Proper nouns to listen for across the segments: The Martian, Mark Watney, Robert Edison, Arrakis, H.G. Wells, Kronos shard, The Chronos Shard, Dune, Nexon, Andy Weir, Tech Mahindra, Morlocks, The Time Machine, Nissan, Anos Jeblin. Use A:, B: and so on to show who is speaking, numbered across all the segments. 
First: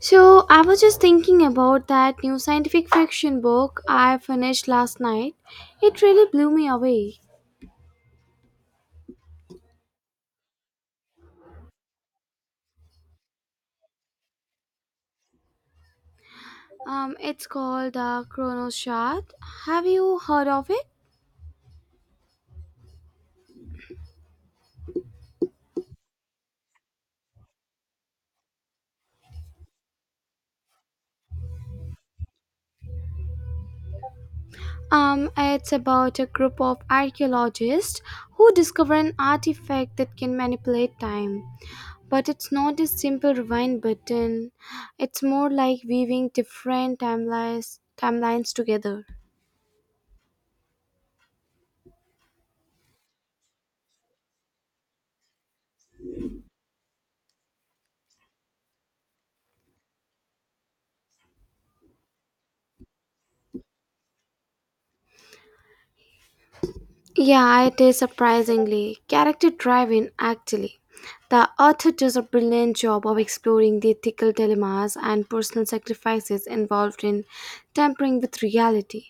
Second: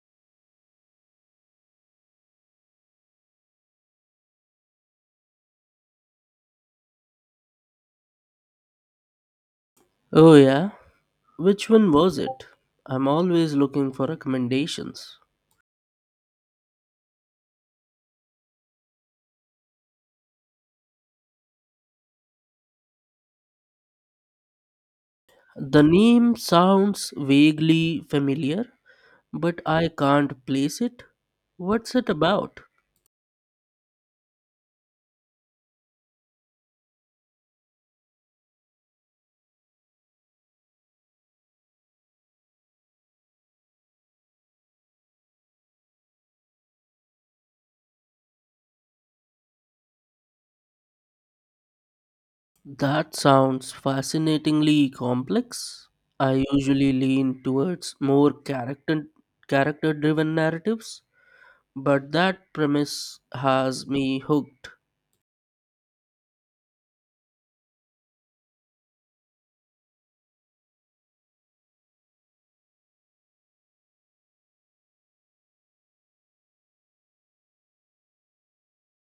A: So, I was just thinking about that new scientific fiction book I finished last night. It really blew me away.
B: Oh, yeah? Which one was it? I'm always looking for recommendations.
A: It's called the Chronos Shard. Have you heard of it?
B: The name sounds vaguely familiar, but I can't place it. What's it about?
A: It's about a group of archaeologists who discover an artifact that can manipulate time. But it's not a simple rewind button. It's more like weaving different timelines together.
B: That sounds fascinatingly complex. I usually lean towards more character driven narratives, but that premise has me hooked.
A: Yeah, it is surprisingly character driven actually. The author does a brilliant job of exploring the ethical dilemmas and personal sacrifices involved in tampering with reality.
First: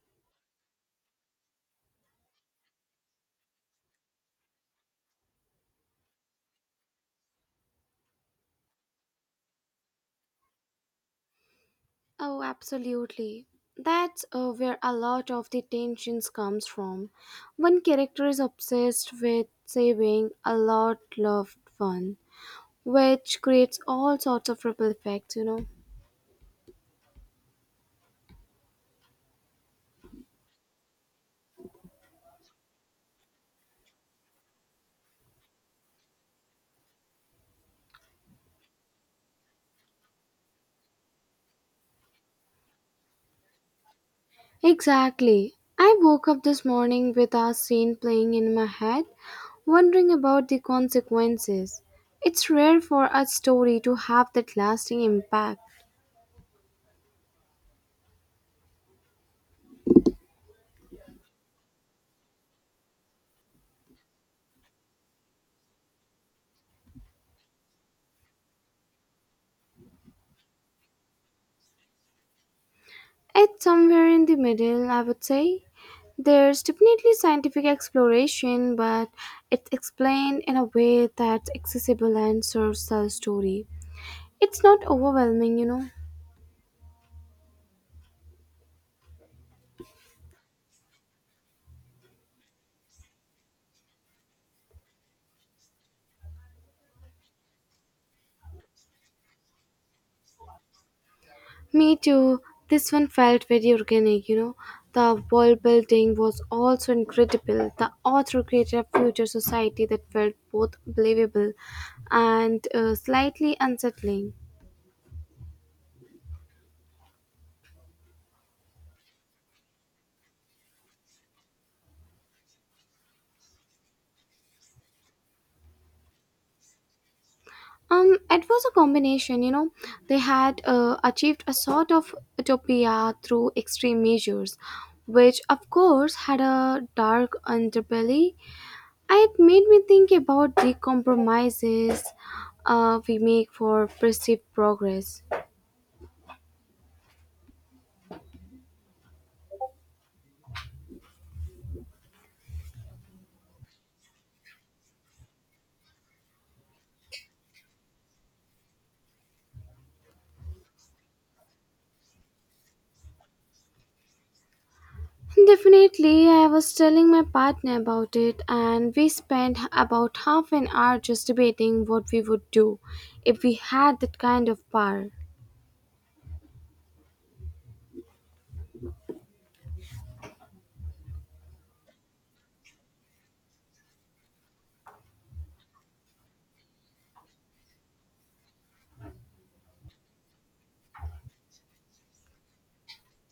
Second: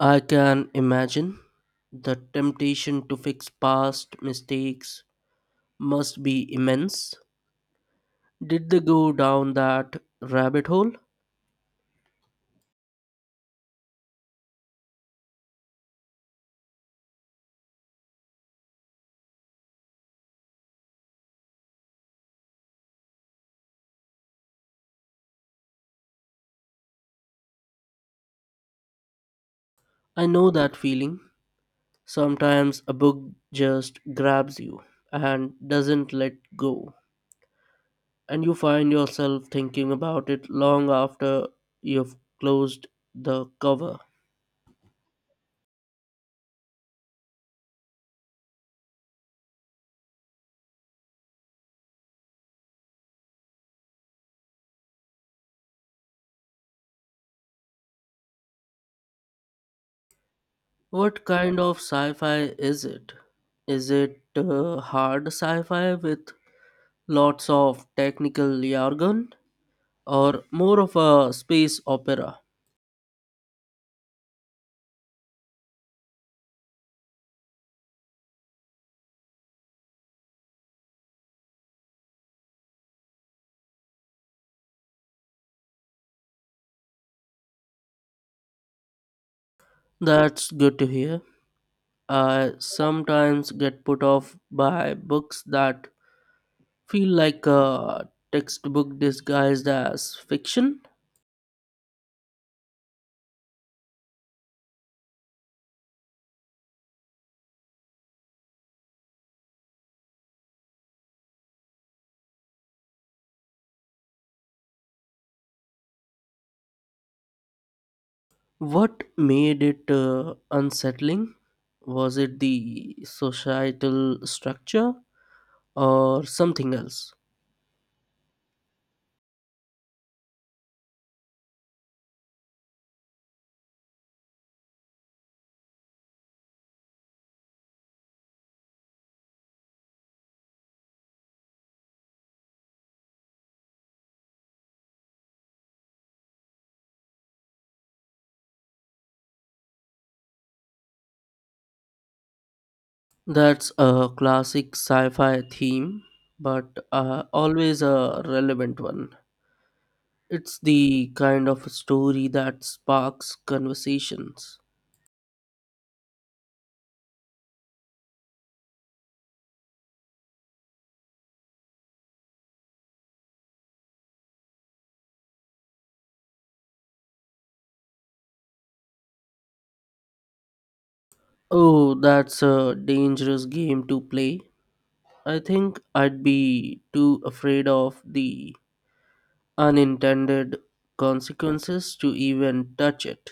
B: I can imagine the temptation to fix past mistakes must be immense. Did they go down that rabbit hole?
A: Oh, absolutely. That's where a lot of the tensions comes from. One character is obsessed with saving a lot loved one, which creates all sorts of ripple effects.
B: I know that feeling. Sometimes a book just grabs you and doesn't let go, and you find yourself thinking about it long after you've closed the cover.
A: Exactly. I woke up this morning with our scene playing in my head, wondering about the consequences. It's rare for a story to have that lasting impact.
B: What kind of sci fi is it? Is it hard sci fi with lots of technical jargon, or more of a space opera?
A: It's somewhere in the middle, I would say. There's definitely scientific exploration, but it's explained in a way that's accessible and serves the story. It's not overwhelming.
B: That's good to hear. I sometimes get put off by books that feel like a textbook disguised as fiction.
A: Me too. This one felt very organic. The world building was also incredible. The author created a future society that felt both believable and slightly unsettling.
B: What made it unsettling? Was it the societal structure or something else?
A: It was a combination. They had achieved a sort of utopia through extreme measures, which of course had a dark underbelly. It made me think about the compromises we make for perceived progress.
B: That's a classic sci fi theme, but always a relevant one. It's the kind of story that sparks conversations.
A: Definitely, I was telling my partner about it, and we spent about half an hour just debating what we would do if we had that kind of power.
B: Oh, that's a dangerous game to play. I think I'd be too afraid of the unintended consequences to even touch it.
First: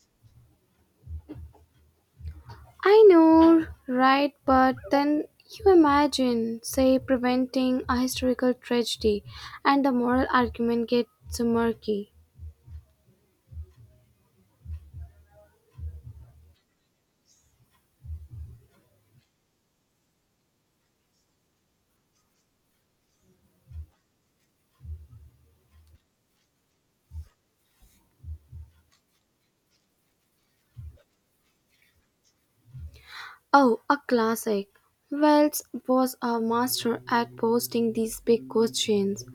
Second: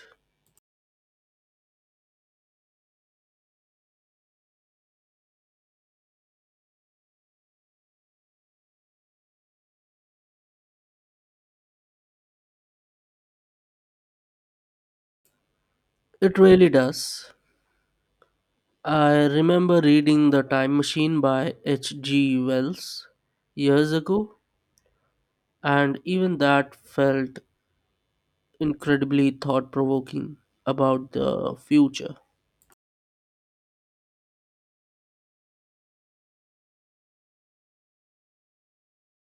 A: I know, right? But then you imagine, say, preventing a historical tragedy, and the moral argument gets so murky.
B: It really does. I remember reading The Time Machine by H.G. Wells years ago, and even that felt incredibly thought provoking about the future.
A: Oh, a classic. Wells was a master at posting these big questions.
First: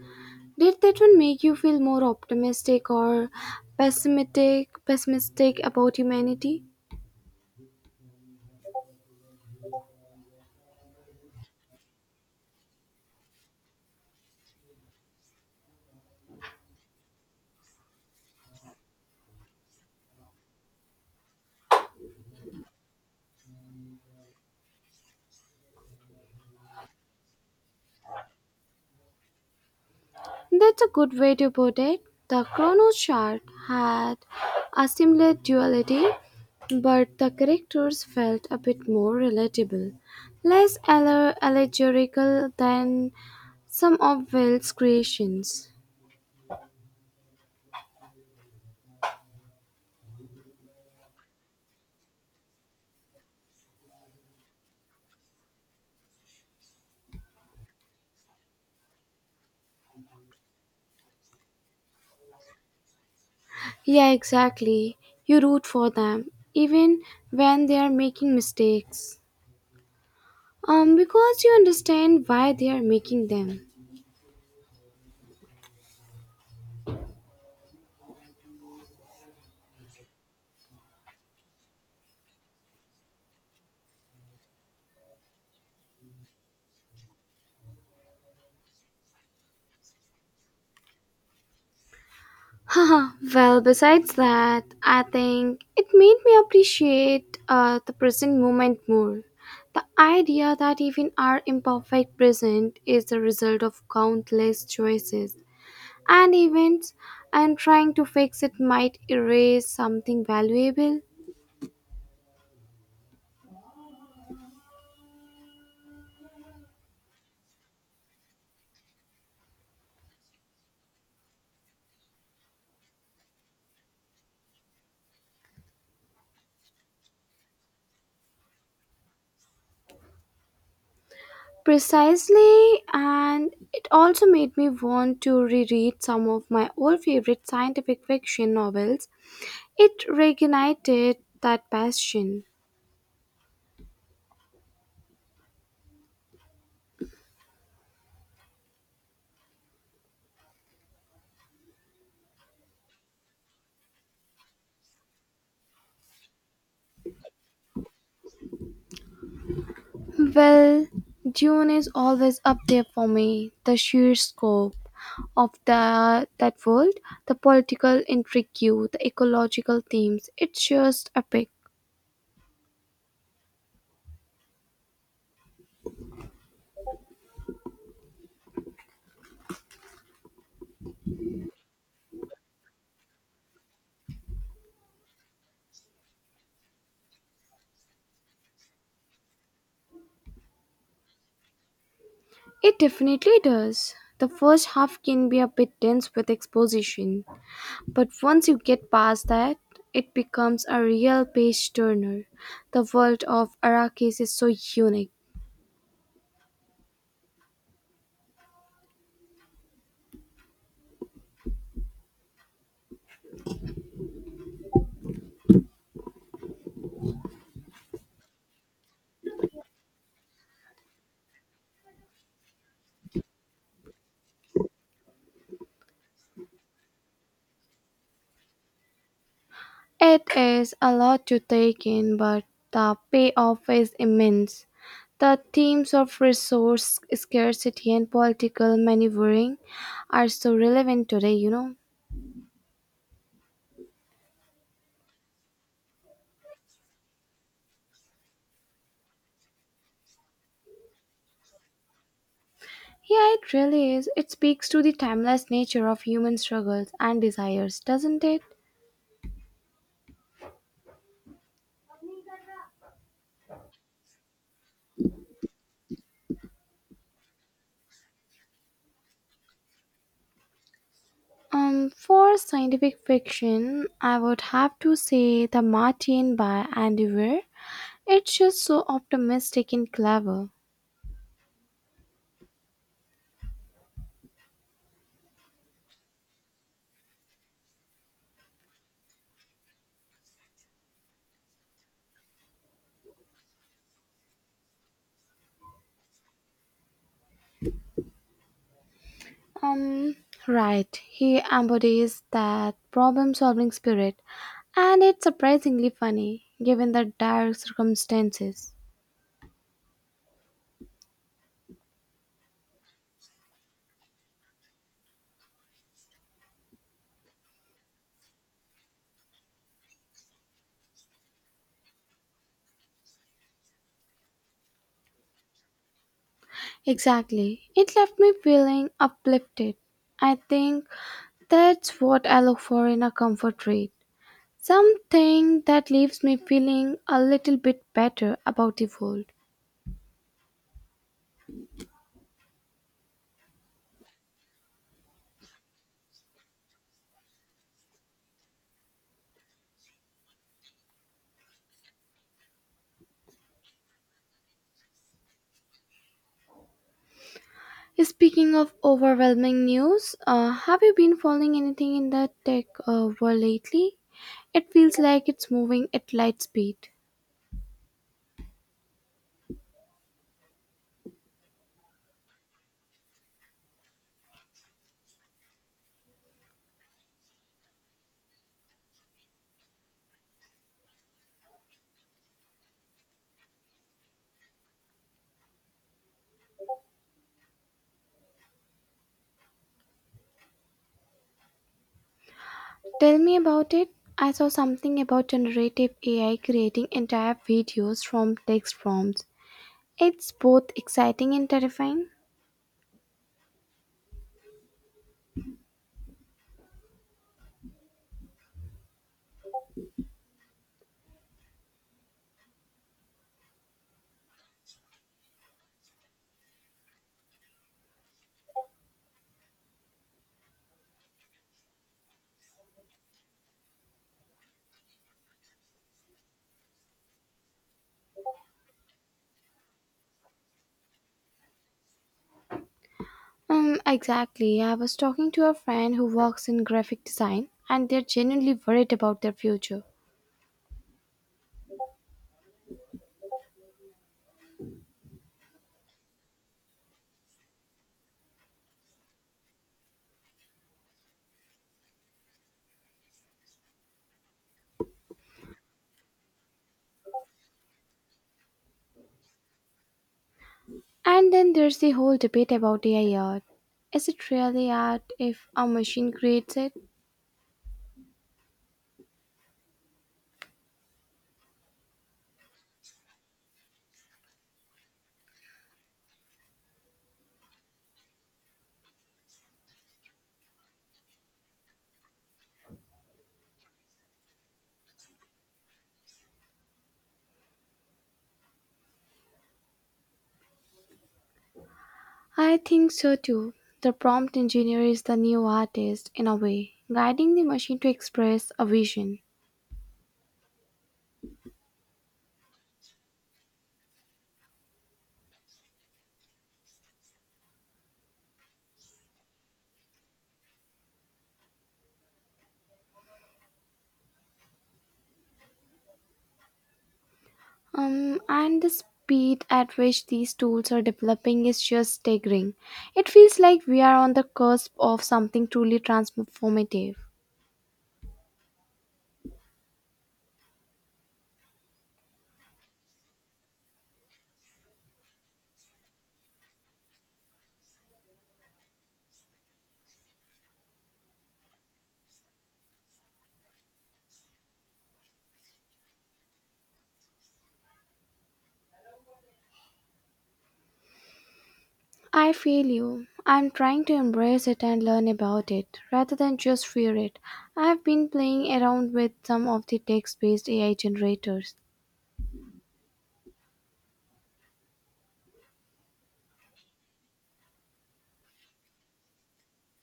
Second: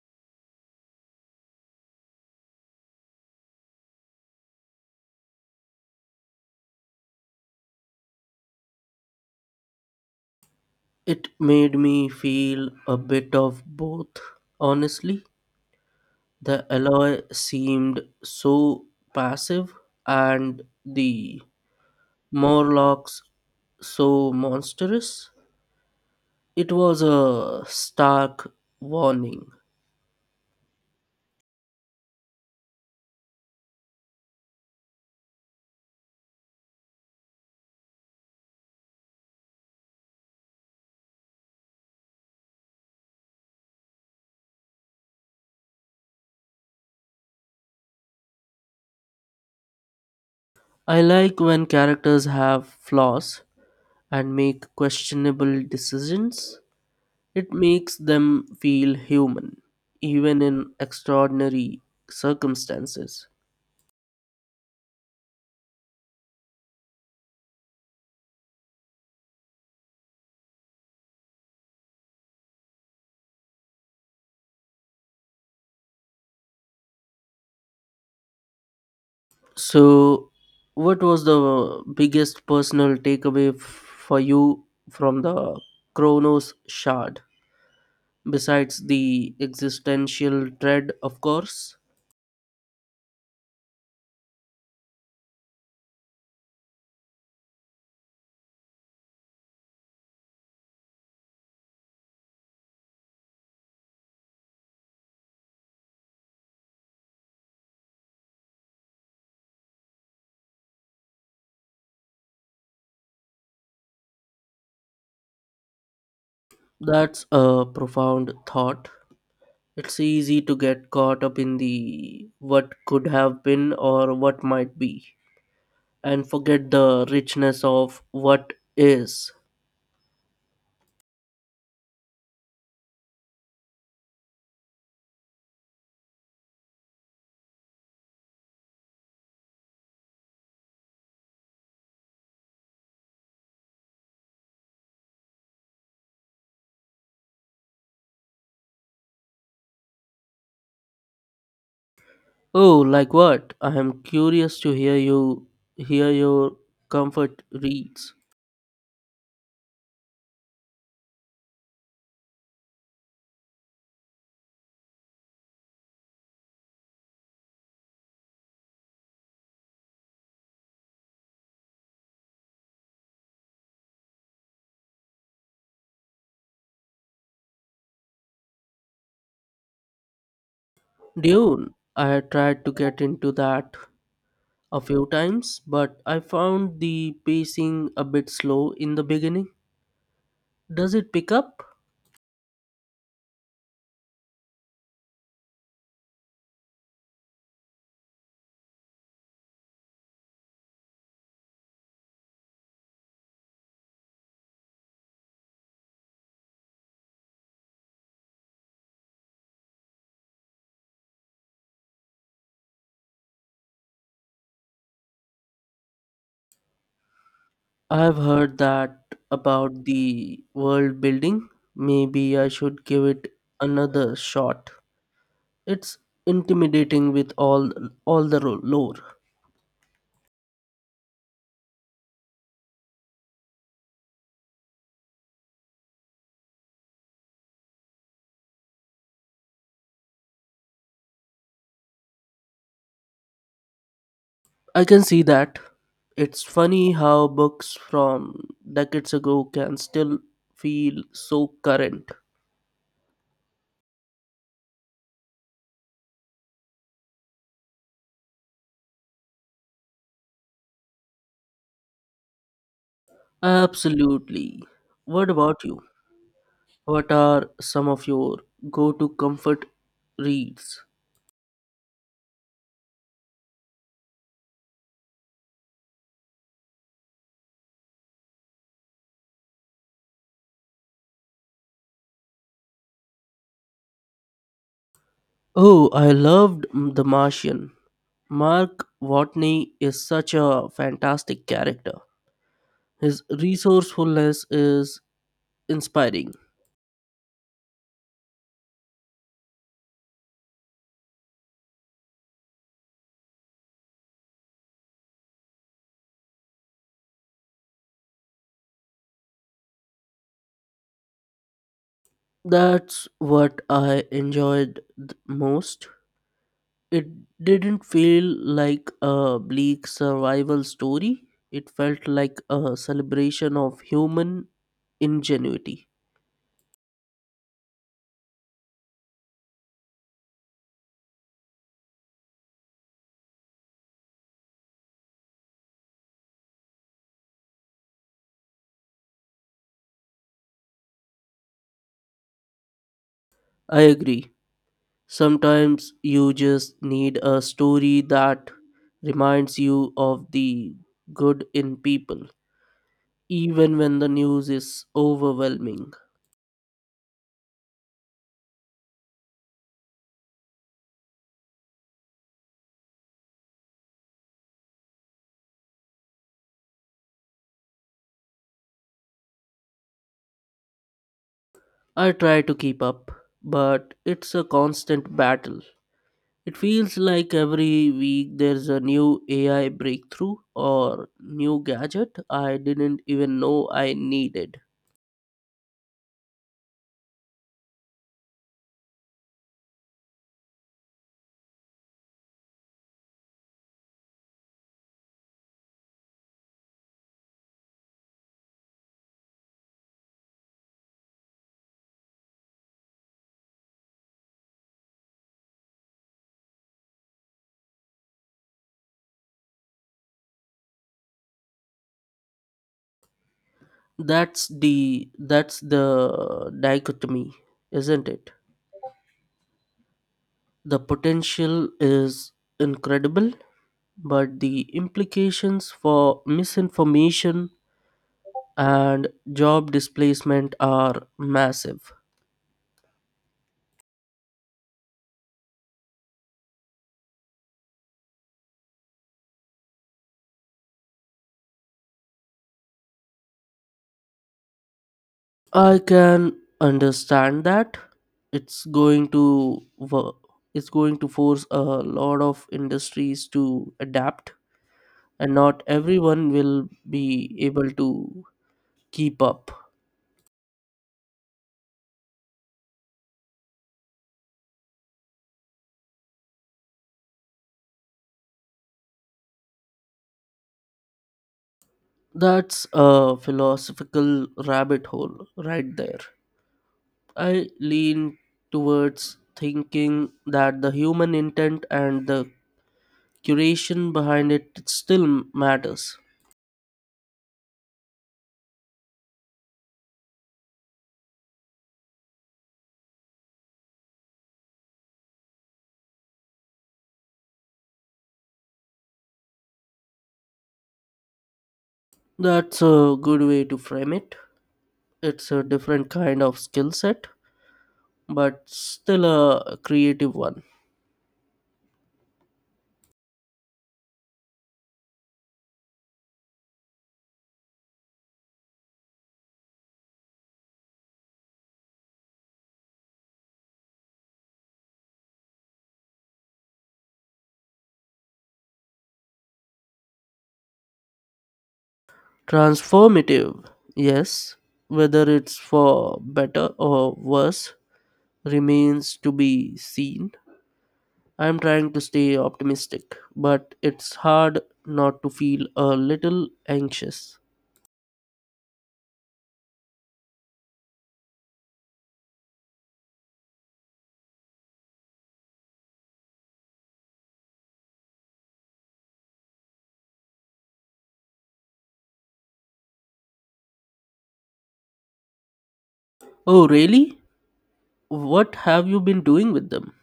A: Did that one make you feel more optimistic or pessimistic about humanity?
B: It made me feel a bit of both, honestly. The alloy seemed so passive and the Morlocks so monstrous. It was a stark warning.
A: That's a good way to put it. The chrono chart had a similar duality, but the characters felt a bit more relatable, less allegorical than some of Wells' creations.
B: I like when characters have flaws and make questionable decisions. It makes them feel human, even in extraordinary circumstances.
A: Yeah, exactly. You root for them, even when they are making mistakes. Because you understand why they are making them.
B: So, what was the biggest personal takeaway for you from the Kronos shard? Besides the existential dread, of course.
A: Haha, well, besides that, I think it made me appreciate the present moment more. The idea that even our imperfect present is the result of countless choices and events, and trying to fix it might erase something valuable.
B: That's a profound thought. It's easy to get caught up in the what could have been or what might be, and forget the richness of what is.
A: Precisely, and it also made me want to reread some of my old favorite scientific fiction novels. It reignited that passion.
B: Oh, like what? I am curious to hear your comfort reads.
A: Well, Dune is always up there for me. The sheer scope of the that world, the political intrigue, the ecological themes, it's just epic.
B: Dune, I tried to get into that a few times, but I found the pacing a bit slow in the beginning. Does it pick up?
A: It definitely does. The first half can be a bit dense with exposition, but once you get past that, it becomes a real page turner. The world of Arrakis is so unique.
B: I've heard that about the world building. Maybe I should give it another shot. It's intimidating with all the lore.
A: It is a lot to take in, but the payoff is immense. The themes of resource scarcity and political maneuvering are so relevant today.
B: I can see that. It's funny how books from decades ago can still feel so current.
A: Yeah, it really is. It speaks to the timeless nature of human struggles and desires, doesn't it?
B: Absolutely. What about you? What are some of your go to comfort reads?
A: For scientific fiction, I would have to say The Martian by Andy Weir. It's just so optimistic and clever.
B: Oh, I loved The Martian. Mark Watney is such a fantastic character. His resourcefulness is inspiring.
A: Um, right. He embodies that problem solving spirit, and it's surprisingly funny given the dire circumstances.
B: That's what I enjoyed most. It didn't feel like a bleak survival story, it felt like a celebration of human ingenuity.
A: Exactly. It left me feeling uplifted. I think that's what I look for in a comfort read. Something that leaves me feeling a little bit better about the world.
B: I agree. Sometimes you just need a story that reminds you of the good in people, even when the news is overwhelming.
A: Speaking of overwhelming news, have you been following anything in the tech world lately? It feels like it's moving at light speed.
B: I try to keep up, but it's a constant battle. It feels like every week there's a new AI breakthrough or new gadget I didn't even know I needed.
A: Tell me about it. I saw something about generative AI creating entire videos from text prompts. It's both exciting and terrifying.
B: That's the dichotomy, isn't it? The potential is incredible, but the implications for misinformation and job displacement are massive.
A: Exactly. I was talking to a friend who works in graphic design and they're genuinely worried about their future.
B: I can understand that it's going to wo- it's going to force a lot of industries to adapt and not everyone will be able to keep up.
A: And then there's the whole debate about AI art. Is it really art if a machine creates it?
B: That's a philosophical rabbit hole right there. I lean towards thinking that the human intent and the curation behind it still matters.
A: I think so too. The prompt engineer is the new artist in a way, guiding the machine to express a vision.
B: That's a good way to frame it. It's a different kind of skill set, but still a creative one.
A: And the speed at which these tools are developing is just staggering. It feels like we are on the cusp of something truly transformative.
B: Transformative, yes, whether it's for better or worse remains to be seen. I'm trying to stay optimistic, but it's hard not to feel a little anxious.
A: I feel you. I'm trying to embrace it and learn about it rather than just fear it. I've been playing around with some of the text based AI generators.
B: Oh, really? What have you been doing with them?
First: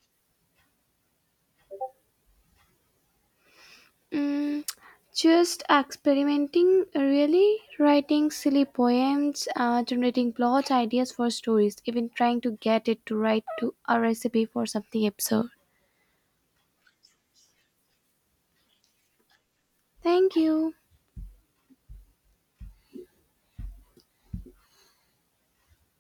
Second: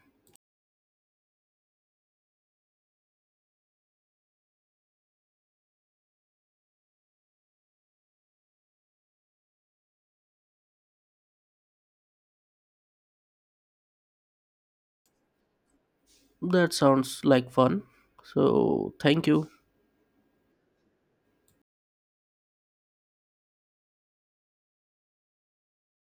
A: Mm, just experimenting, really, writing silly poems, generating plot ideas for stories, even trying to get it to write to a recipe for something absurd.
B: That sounds like fun. So, thank you.
A: Thank you.